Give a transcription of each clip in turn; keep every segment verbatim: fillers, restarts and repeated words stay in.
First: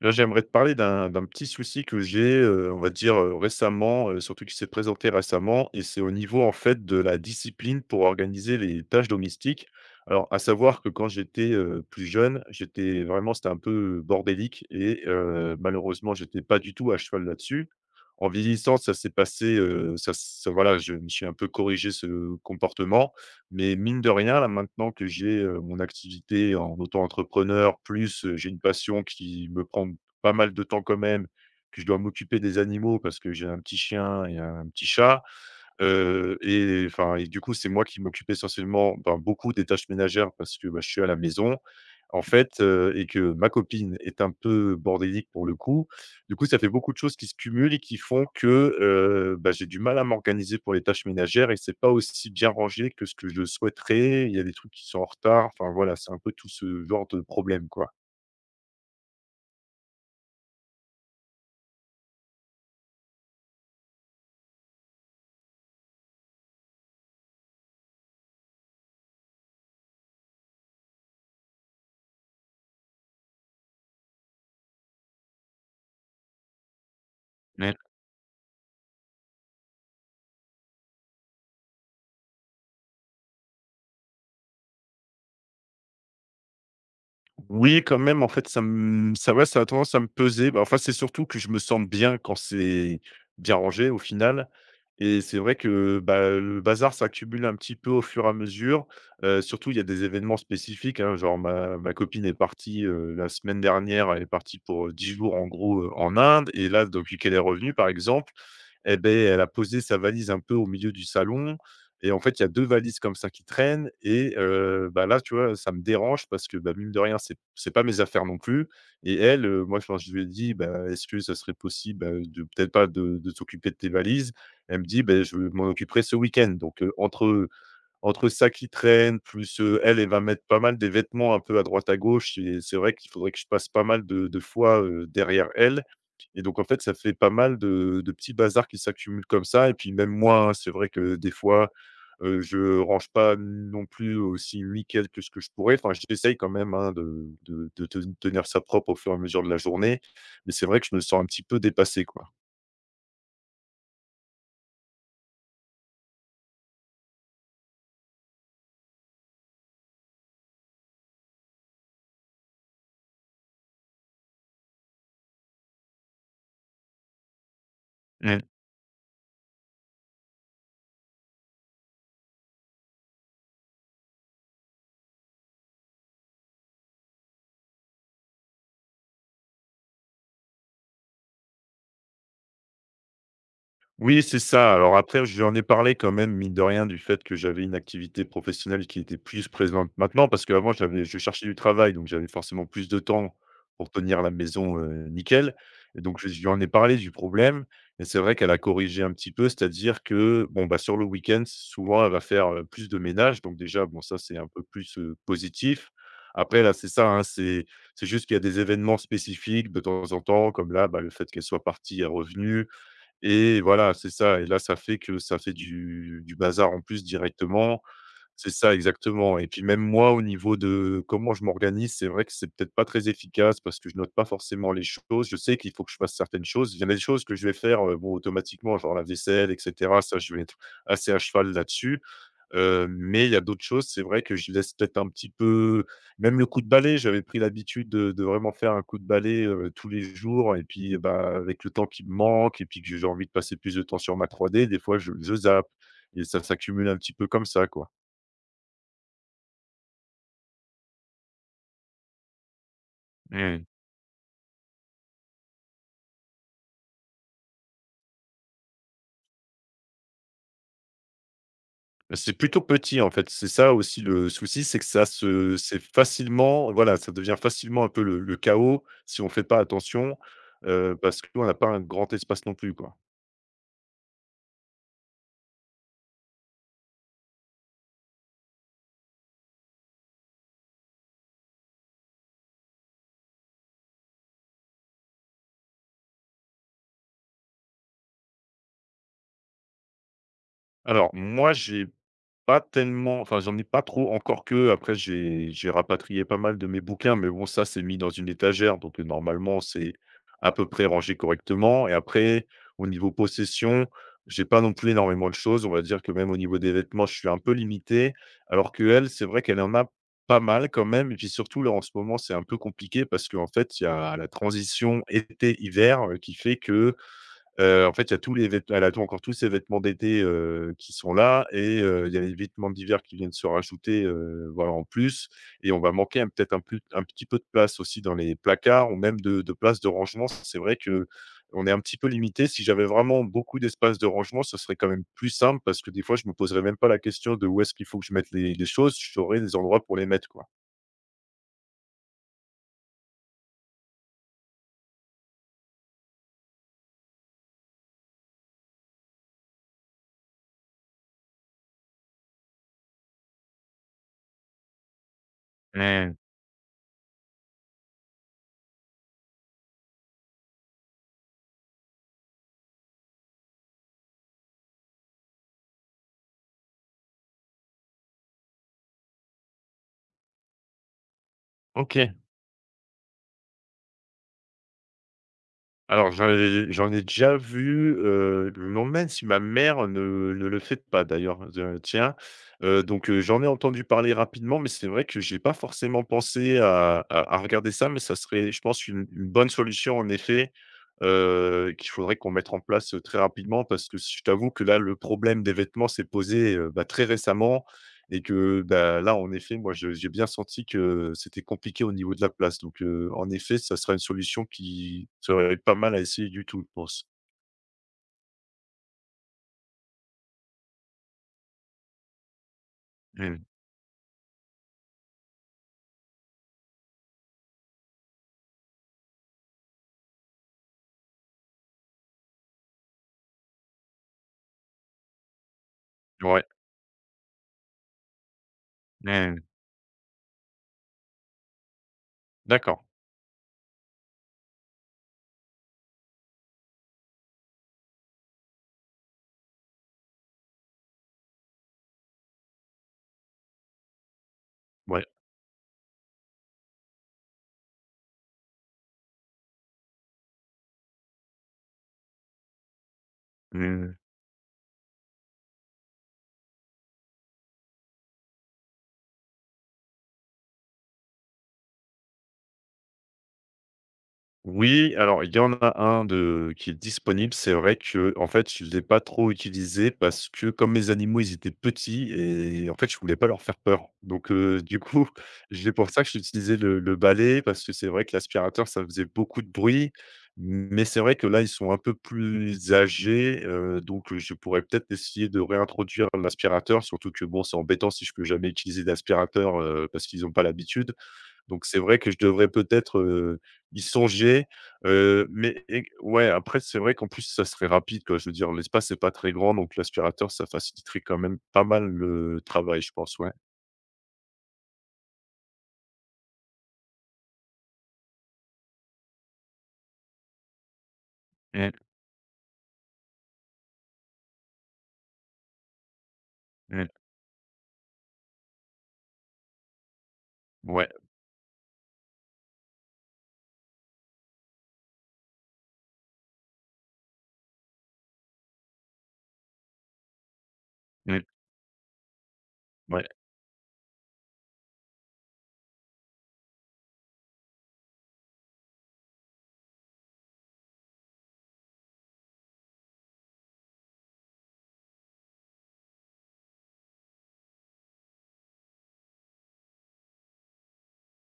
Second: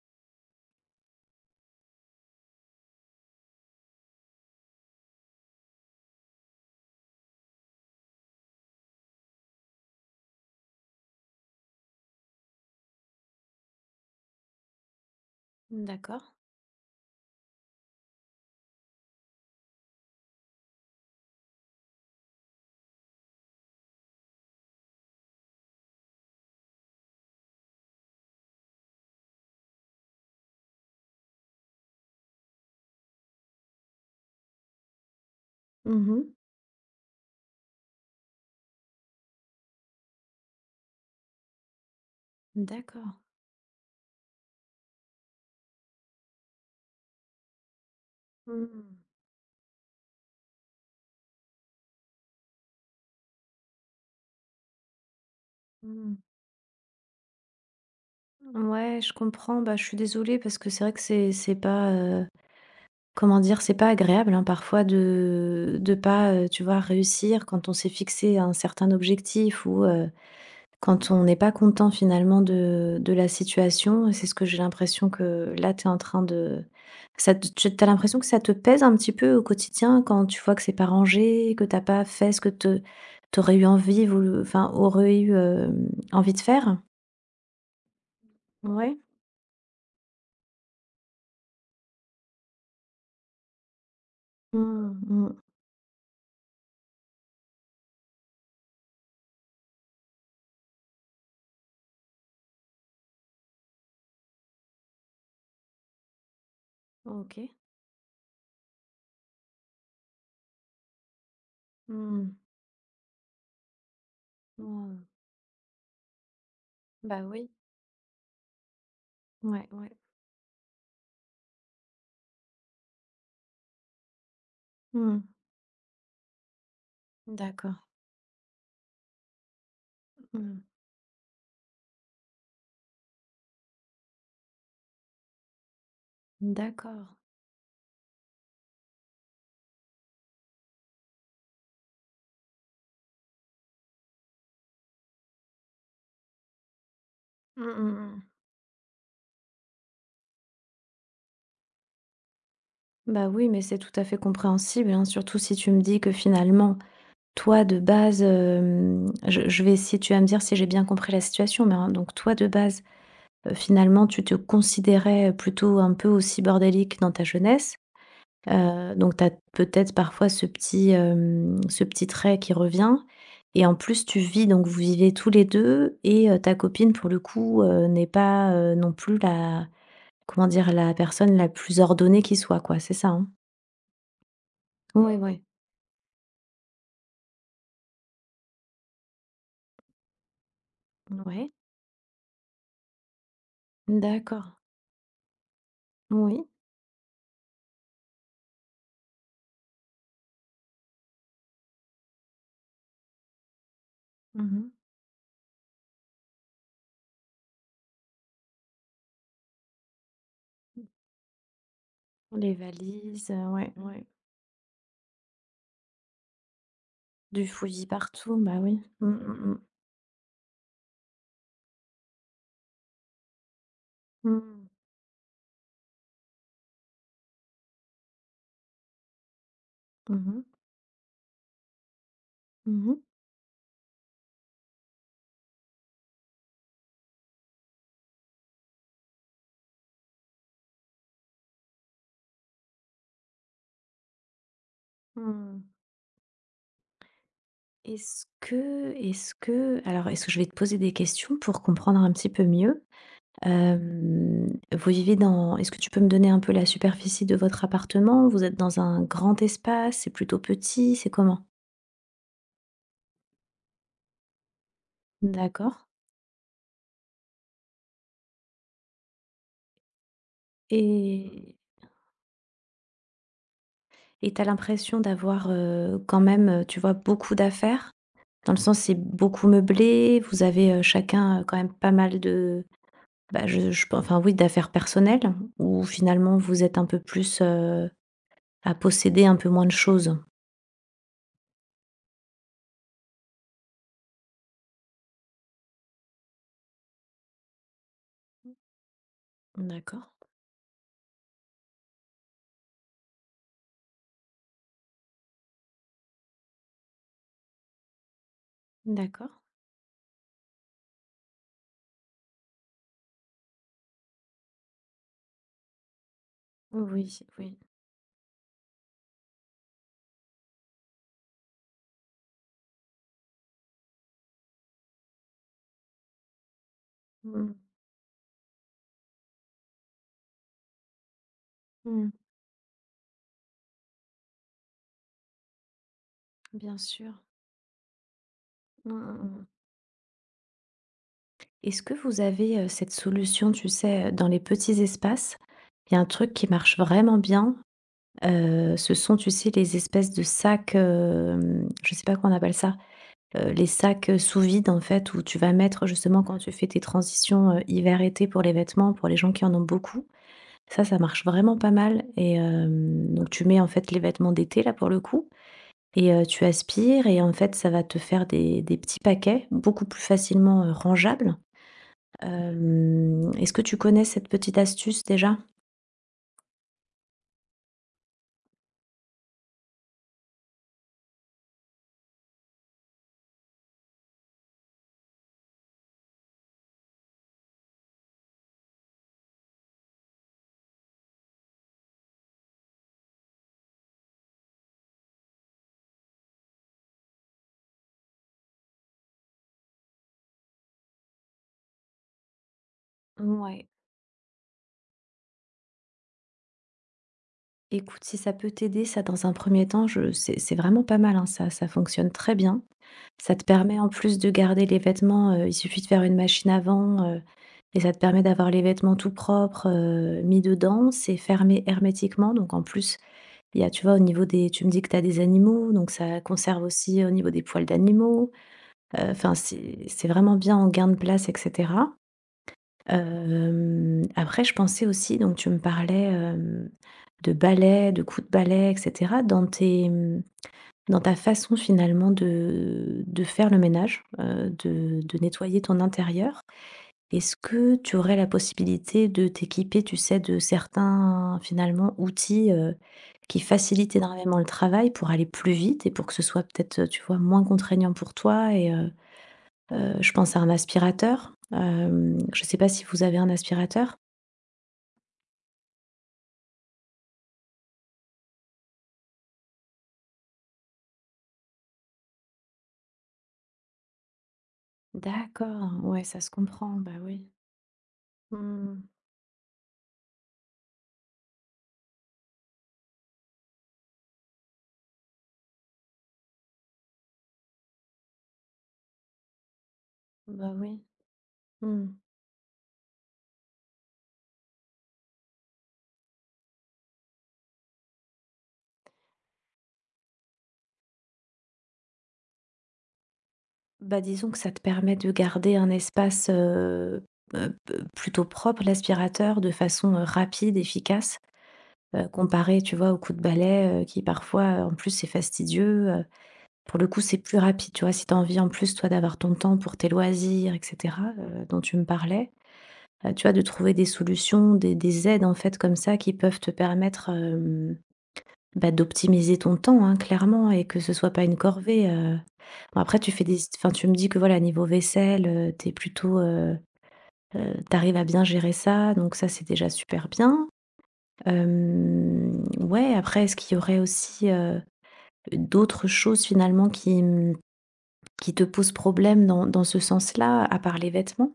Là, j'aimerais te parler d'un d'un petit souci que j'ai, heu, on va dire, heu, récemment, heu, surtout qui s'est présenté récemment et c'est au niveau, en fait, de la discipline pour organiser les tâches domestiques. Alors, à savoir que quand j'étais, heu, plus jeune, j'étais vraiment c'était un peu bordélique et heu, malheureusement, D'accord. j'étais pas du tout à cheval là-dessus. En vieillissant, ça s'est passé, heu, ça s ça- voilà, je me suis un peu corrigé ce comportement, mais mine de rien, là, maintenant que j'ai, heu, mon activité en auto-entrepreneur, plus, heu, j'ai une passion qui me prend pas mal de temps quand même, que je dois m'occuper des animaux parce que j'ai un petit chien et un petit chat, Mmh. heu et enfin et du coup, c'est moi qui m'occupe essentiellement, ben, beaucoup des tâches ménagères parce que, bah, je suis à la maison, en fait, heu et D'accord. que ma copine est un peu bordélique pour le coup, du coup, ça fait beaucoup de choses qui se cumulent et qui font que, Mmh. heu, bah, j'ai du mal à m'organiser pour les tâches ménagères et c'est pas aussi bien rangé que ce que je souhaiterais. Il y a des trucs qui sont en retard. Enfin voilà, c'est Mmh. un peu tout ce genre de problème, quoi. Ouais, je comprends. Bah, je suis désolée parce que c'est vrai que c'est c'est pas, heu, comment dire? C'est pas agréable, hein, parfois de de pas, heu, tu vois, réussir quand on s'est fixé un certain objectif ou quand on n'est pas content finalement de de la situation. C'est ce que j'ai l'impression que là, tu es en train de. Ça te Tu as l'impression que ça te pèse un petit peu au quotidien quand tu vois que c'est pas rangé, que t'as pas fait ce que tu aurais eu envie, voulu enfin, aurais eu, hem, envie de faire? Oui, quand même, en fait, ça Ouais. me ça ouais, ça a tendance à me peser. Bah, enfin, c'est surtout que je me sens bien quand c'est bien rangé, au final, Mmh, et mmh. c'est vrai que, bah, le bazar s'accumule un petit peu au fur et à mesure. Heu, surtout, il y a des événements spécifiques, hein, genre ma ma copine est partie, heu, la semaine dernière, elle est partie pour, heu, dix jours, en gros, heu, en Inde, et là, depuis qu'elle est OK. revenue, par exemple, et ben, elle a posé sa valise un peu au milieu du salon et en Mmh. fait, il y a deux valises comme ça qui traînent et heu, Mmh. bah, là, tu vois, ça me dérange parce que, bah, mine de rien, Bah, c'est oui. c'est pas mes affaires non plus. Et elle, heu, Ouais, moi, ouais. quand je lui ai dit: «Bah, est-ce que ça serait possible, bah, de peut-être pas de de s'occuper de tes valises?», elle me dit: Mmh. «Beh, je m'en occuperai ce week-end», donc heu, entre D'accord. entre ça qui traîne plus, heu, elle, elle va mettre Mmh. pas mal des vêtements un peu à droite à gauche et c'est vrai qu'il faudrait que je passe pas mal de de fois, heu, derrière elle. Et donc en fait, ça D'accord. fait pas mal de de petits bazars qui s'accumulent comme ça et puis même moi, hein, c'est vrai que des fois, heu, je range pas non plus aussi nickel que ce que je pourrais. Enfin, j'essaye quand même, hein, de de Mmh, de mmh, ten mmh. tenir ça propre au fur et à mesure de la journée, mais c'est vrai que je me sens un petit peu dépassé, quoi. Bah, oui, mais c'est tout à fait compréhensible, hein, surtout si tu me dis que finalement toi, de base, hem, je je vais essayer, tu vas me dire si j'ai bien compris la situation, mais hein. Donc toi, de base, heu, finalement, tu te considérais plutôt un peu aussi bordélique dans ta jeunesse. Heu, donc tu as peut-être parfois ce petit, hem, ce petit trait qui revient, et en plus tu vis donc vous vivez tous les deux, et heu, ta copine pour le coup, heu, n'est pas, heu, non plus la, comment dire? La personne la plus ordonnée qui soit, quoi, c'est ça, hein? Oui, c'est ça. Alors Oui, après, oui. j'en ai parlé quand même, mine de rien, du fait que j'avais une activité professionnelle qui était plus présente maintenant, parce qu'avant, j'avais je cherchais Ouais. du travail, donc j'avais forcément plus de temps pour tenir la D'accord. maison, heu, nickel, et donc je Oui. lui en ai parlé du problème et c'est vrai qu'elle a corrigé un petit peu, c'est-à-dire que, bon, bah, sur le week-end, souvent, elle va faire, heu, plus de ménage, donc déjà, bon, ça, c'est un peu Mmh. plus, heu, positif. Après là, c'est ça, hein, c'est c'est juste qu'il y a des événements spécifiques de temps en temps, comme là, bah, le fait qu'elle soit partie, est Les revenue. valises, heu, Et ouais, voilà, ouais. c'est ça et là, ça fait que ça fait du du bazar en plus Du directement. fouillis partout, C'est bah ça oui. Mmh, exactement et mmh. puis même moi au niveau de comment je m'organise, c'est vrai que c'est peut-être pas très efficace parce que je note pas Mh. Mmh. forcément les choses. Je sais qu'il faut que je fasse certaines choses. Il y en a des choses que je vais faire, heu, bon, automatiquement, genre la vaisselle et cetera, ça Mmh. je vais Mh. être assez à cheval là-dessus. Heu, Mmh. mais il y a d'autres choses, c'est vrai que j'y laisse peut-être un petit peu. Même le coup de balai, j'avais pris l'habitude de de vraiment faire un coup de balai, heu, tous les jours, et puis, bah, avec le temps qui me manque et puis que j'ai envie de passer plus de temps sur ma trois d, des fois je je Mmh. zappe et ça s'accumule un petit peu comme ça, quoi. Est-ce que est-ce que alors est-ce que je vais te poser des questions pour comprendre un petit peu mieux? Mmh. Hem, vous vivez dans Est-ce que tu peux me donner un peu la superficie de votre appartement? Vous êtes dans un grand espace? C'est plutôt petit? C'est comment? C'est plutôt petit, en fait, c'est ça aussi le souci, c'est que ça se D'accord. c'est facilement, voilà, ça devient facilement un peu le le chaos si on fait pas attention, heu, parce qu'on n'a et pas un grand espace non plus, quoi. et t'as l'impression d'avoir, heu, quand même, heu, tu vois, beaucoup d'affaires? Dans le sens, c'est beaucoup meublé, vous avez, heu, chacun, heu, quand même pas mal de, bah, je je enfin, oui, d'affaires personnelles, où finalement vous êtes un peu plus, heu, à posséder un peu moins de choses? Alors moi j'ai pas tellement, enfin, j'en ai pas trop, encore que, après, j'ai j'ai rapatrié pas mal de mes bouquins, mais bon, ça, c'est mis dans une étagère, donc, heu, normalement, c'est D'accord, à peu près rangé correctement et après, au niveau possession, j'ai pas non plus énormément de choses. On va dire que même au niveau des vêtements, je suis un peu limité, alors que elle c'est d'accord. vrai qu'elle en a pas mal quand même et puis surtout, là, en ce moment, c'est un peu compliqué parce qu'en fait, il y a la transition été-hiver, heu, qui fait que Oui, oui. Heu, en fait, il y a tous les vêtements. Elle a tout encore tous ses vêtements d'été, heu, qui sont là et heu, il y a les vêtements d'hiver qui viennent se rajouter, heu, voilà, en plus, et on va manquer un peut-être un plus un petit peu de Mmh, place aussi dans les placards ou même de de place de rangement. C'est vrai que on est un petit peu mmh, limité. Si j'avais vraiment beaucoup d'espace de rangement, ce serait quand même plus simple parce que des fois, je me poserais bien même pas la sûr. question de où est-ce qu'il faut que je mette les les Mmh. choses. Mh, J'aurais mmh. des endroits pour les mettre, quoi. Est-ce que vous avez, heu, cette solution, tu sais, heu, dans les petits espaces? Il y a un truc qui marche vraiment bien, heu, ce sont, tu sais, les espèces de sacs, hem, je sais pas comment on appelle ça. Heu, les sacs, heu, sous vide en fait, où tu vas mettre Mmh. justement quand tu fais tes transitions, heu, hiver-été, pour les vêtements, pour les gens qui en ont beaucoup. Ça, ça marche vraiment pas mal, et hem, donc tu mets en fait les vêtements d'été là pour le coup, et heu, tu aspires, et en fait ça va te faire des des petits paquets beaucoup plus facilement, heu, rangeables. OK. Hem, est-ce que tu connais cette petite astuce déjà? Alors j'en ai j'en ai déjà vu, heu, je me demande même si ma mère ne ne le fait pas d'ailleurs, heu, tiens. Heu, donc heu, j'en ai entendu parler rapidement, mais c'est vrai que j'ai pas forcément pensé à à à regarder ça, mais ça serait, je pense, une une bonne solution en effet, heu, qu'il faudrait qu'on mette en place, heu, très rapidement, parce que je t'avoue que là, le problème des vêtements s'est posé, heu, bah, très récemment et que, bah, là, en effet, moi, je j'ai bien senti que c'était compliqué au niveau de la place. Donc, heu, en effet, Ouais. ça serait une solution qui serait pas mal à essayer du tout, je pense. Écoute, si ça peut t'aider ça dans un premier temps, je c'est c'est vraiment pas mal, hein, ça ça fonctionne très bien. Ça te Mmh. permet en plus de garder les vêtements, heu, il suffit de faire une machine à vent, heu et ça te permet d'avoir les vêtements tout propres, heu, mis dedans. C'est fermé hermétiquement, donc en plus, il y a tu vois, au niveau des tu me dis que tu as des animaux, donc ça Ouais. conserve aussi au niveau des poils d'animaux. Heu, enfin, Mmh. c'est c'est vraiment bien en gain de place et cetera. D'accord. Hem, après, je pensais aussi, donc tu me parlais, hem, de balai, de coups de balai et cetera. Dans tes, mmh, dans ta façon finalement de de faire le ménage, heu, de Ouais. de nettoyer ton intérieur, est-ce que tu aurais la possibilité de t'équiper, tu sais, de certains finalement outils, heu, qui facilitent Mmh. énormément le travail, pour aller plus vite et pour que ce soit peut-être, euh, tu vois, moins contraignant pour toi, et heu heu, je pense à un aspirateur, hem, je ne sais pas si vous avez un aspirateur? Oui, alors il y en a un de qui est disponible. C'est vrai que en fait, je ne l'ai pas trop utilisé parce que comme mes animaux, ils étaient petits et en fait, je voulais pas leur faire peur. Donc heu, du coup, c'est D'accord, pour ça ouais, que ça se j'utilisais comprend, le le bah oui. balai parce que c'est vrai que l'aspirateur, ça Mmh. faisait beaucoup de bruit. Mais c'est vrai que là, ils sont un peu plus âgés, heu, donc euh, je pourrais peut-être essayer de réintroduire l'aspirateur. Surtout que bon, c'est embêtant si je peux jamais utiliser d'aspirateur, heu, parce qu'ils n'ont pas Bah oui. l'habitude. Donc c'est Mmh. vrai que je devrais peut-être, heu, y songer, heu, mais et ouais, après c'est vrai qu'en plus ça serait rapide, quoi. Je veux dire, l'espace est pas très grand donc l'aspirateur ça faciliterait quand même pas mal le travail, je pense, ouais. Bah, disons que ça te permet de garder un espace, heu heu, p plutôt propre, l'aspirateur, de façon, heu, rapide, efficace, Mmh, heu, comparé, tu vois, au coup de balai, heu, qui parfois, en plus, c'est fastidieux, heu. Pour le mmh, coup, c'est plus rapide, tu vois? Si tu as envie, en plus, toi, d'avoir ton temps pour tes loisirs et ouais, cetera, heu, dont tu me parlais, heu, tu vois, de trouver des solutions, des des aides, en fait, comme ça, qui peuvent te permettre, hem, bah, d'optimiser ton temps, hein, clairement, et que ce soit mmh, pas une corvée, heu. Bon, après, ouais. tu fais des enfin, tu me dis que voilà, niveau vaisselle, heu, tu plutôt, heu heu, tu à bien gérer ça, donc ça, c'est déjà super bien. Hem, ouais, après, est-ce qu'il y aurait aussi, heu, d'autres choses finalement qui, mmh, qui te posent problème dans dans ce sens-là, à part les vêtements?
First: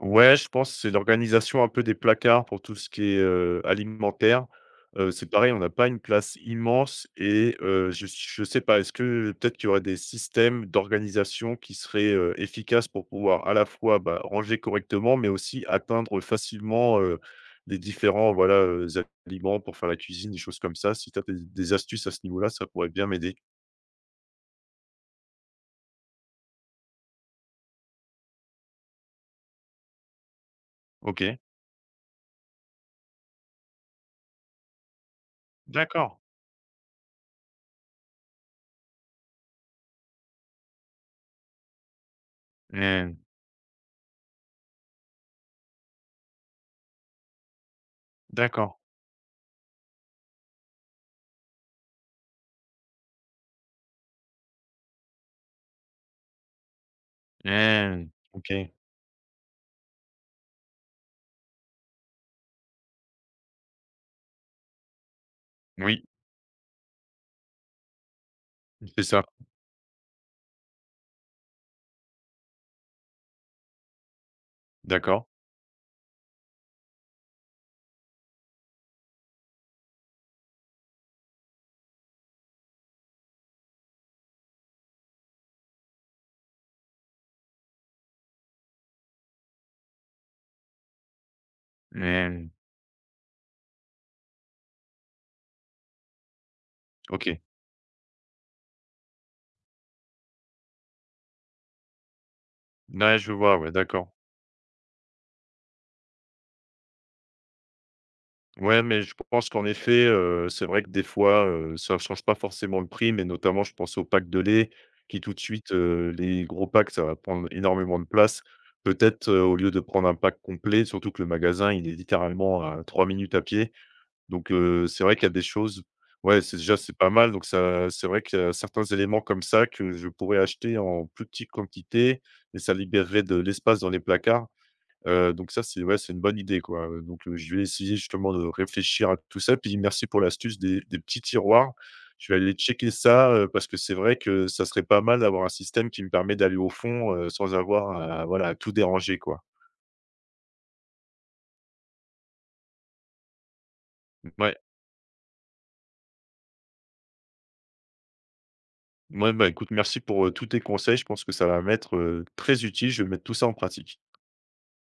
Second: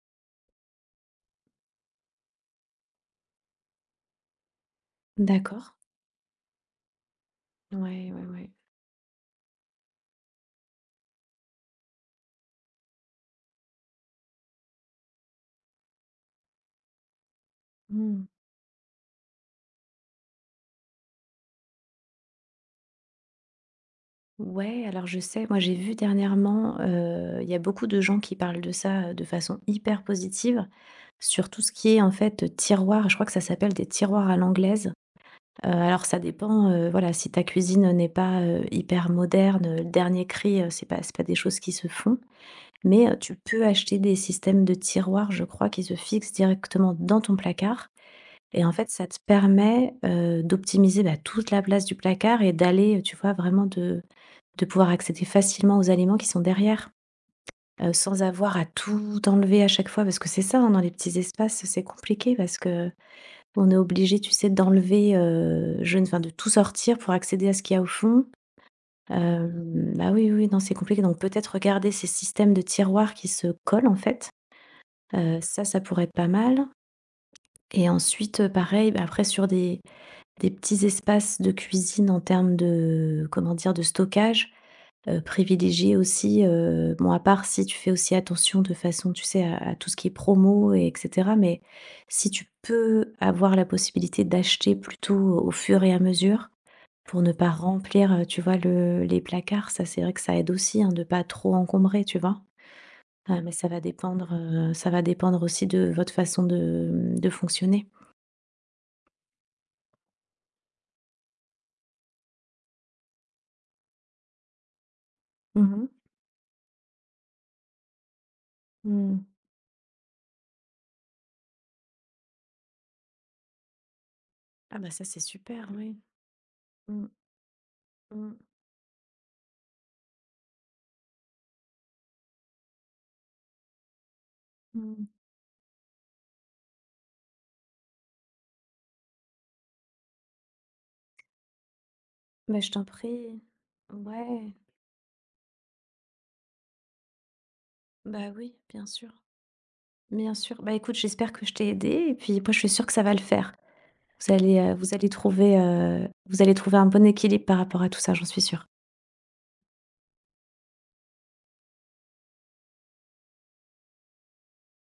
Ouais, je pense, que c'est l'organisation un peu des placards pour tout ce qui est, heu, alimentaire. Heu, c'est pareil, on D'accord. n'a pas une place immense et heu, je Ouais, ouais, s je ouais. sais pas, est-ce que peut-être qu'il y aurait des systèmes d'organisation qui seraient, heu, efficaces pour pouvoir à la fois, bah, ranger correctement, mais aussi atteindre facilement, heu, les Mmh. différents, voilà, heu, aliments pour faire la cuisine, des choses comme ça? Si tu as des des astuces à ce niveau-là, ça pourrait bien m'aider. Ouais, alors je sais, moi j'ai vu dernièrement, heu, il y a beaucoup de gens qui parlent de ça, heu, de façon hyper positive, OK, sur tout ce qui est en fait, tiroir, je crois que ça s'appelle des tiroirs à l'anglaise. Heu, alors, d'accord. ça dépend, heu, voilà, si ta cuisine n'est pas, heu, hyper moderne, heu, le dernier cri, heu, c'est pas c'est pas des choses qui se font. Mais, Mmh, heu, tu peux acheter des systèmes de tiroirs, je crois, qui se fixent directement dans ton placard, et en d'accord. fait ça te permet, heu, d'optimiser, bah, toute la place du placard et d'aller, tu vois, vraiment de de pouvoir accéder facilement aux aliments qui sont derrière, heu, Mmh, sans avoir à OK. tout enlever à chaque fois, parce que c'est ça, hein, dans les petits espaces, c'est compliqué parce que on est obligé, tu sais, d'enlever, heu, je ne Oui, enfin, de tout sortir pour accéder à ce qu'il y a au fond. c'est ça, Hem, bah, oui, oui, non, c'est compliqué, donc peut-être regarder ces systèmes de tiroirs qui se collent, en fait, d'accord. heu, ça, ça pourrait être pas mal, et ensuite, heu, pareil, bah, après sur des des petits espaces de cuisine en termes de, comment dire, de stockage. Heu, privilégier aussi, heu, bon, à part si tu fais aussi attention de façon, tu sais, à à tout ce qui est promo et etc, mais si tu Mmh. peux avoir la possibilité d'acheter plutôt au fur et à mesure, pour ne OK. pas remplir, heu, tu vois, le les placards, ça c'est vrai que ça aide aussi, hein, de pas trop encombrer, tu vois? Ouais, je Heu, mais vois, ça ouais, va d'accord. dépendre, heu, ça va dépendre aussi de votre façon de, mmh, de fonctionner. Ouais, mais je pense qu'en effet, heu, c'est vrai que des fois, heu, ça ne change pas forcément le prix, mais notamment je pense aux packs de lait qui tout de Mmh. suite, Mh. heu, les gros packs, ça va prendre énormément de place. Mmh. Peut-être, heu, au lieu de prendre un pack complet, surtout que le magasin, il est littéralement à trois minutes à pied. Donc, Ah heu, bah c'est ça vrai c'est qu'il y a des super, choses, oui. ouais, c'est déjà, c'est Mmh. pas mal. Donc ça c'est vrai Mmh. qu'il y a certains éléments comme ça que je pourrais acheter en plus petite quantité et ça libérerait de l'espace dans les placards. Mmh. Heu, donc ça, c'est ouais, c'est une bonne idée, quoi, heu, donc heu, je vais essayer justement de réfléchir à tout ça, puis merci pour l'astuce des des petits tiroirs. Je vais aller Mais je t'en checker ça, prie. heu, parce que c'est vrai que Ouais. ça serait pas mal d'avoir un système qui me permet d'aller au fond, heu, sans avoir à Bah voilà, oui, à tout bien sûr, déranger, quoi. bien sûr. Bah écoute, j'espère que je t'ai aidé, et puis moi je suis sûre que ça va le faire. Vous Ouais, allez, heu, vous allez trouver, heu, Vous allez trouver un bon équilibre par rapport à tout ça, j'en suis sûre. ouais, bah, écoute, merci pour, heu, tous tes conseils. Je pense que ça va m'être, heu, très utile. Je vais mettre tout ça en pratique.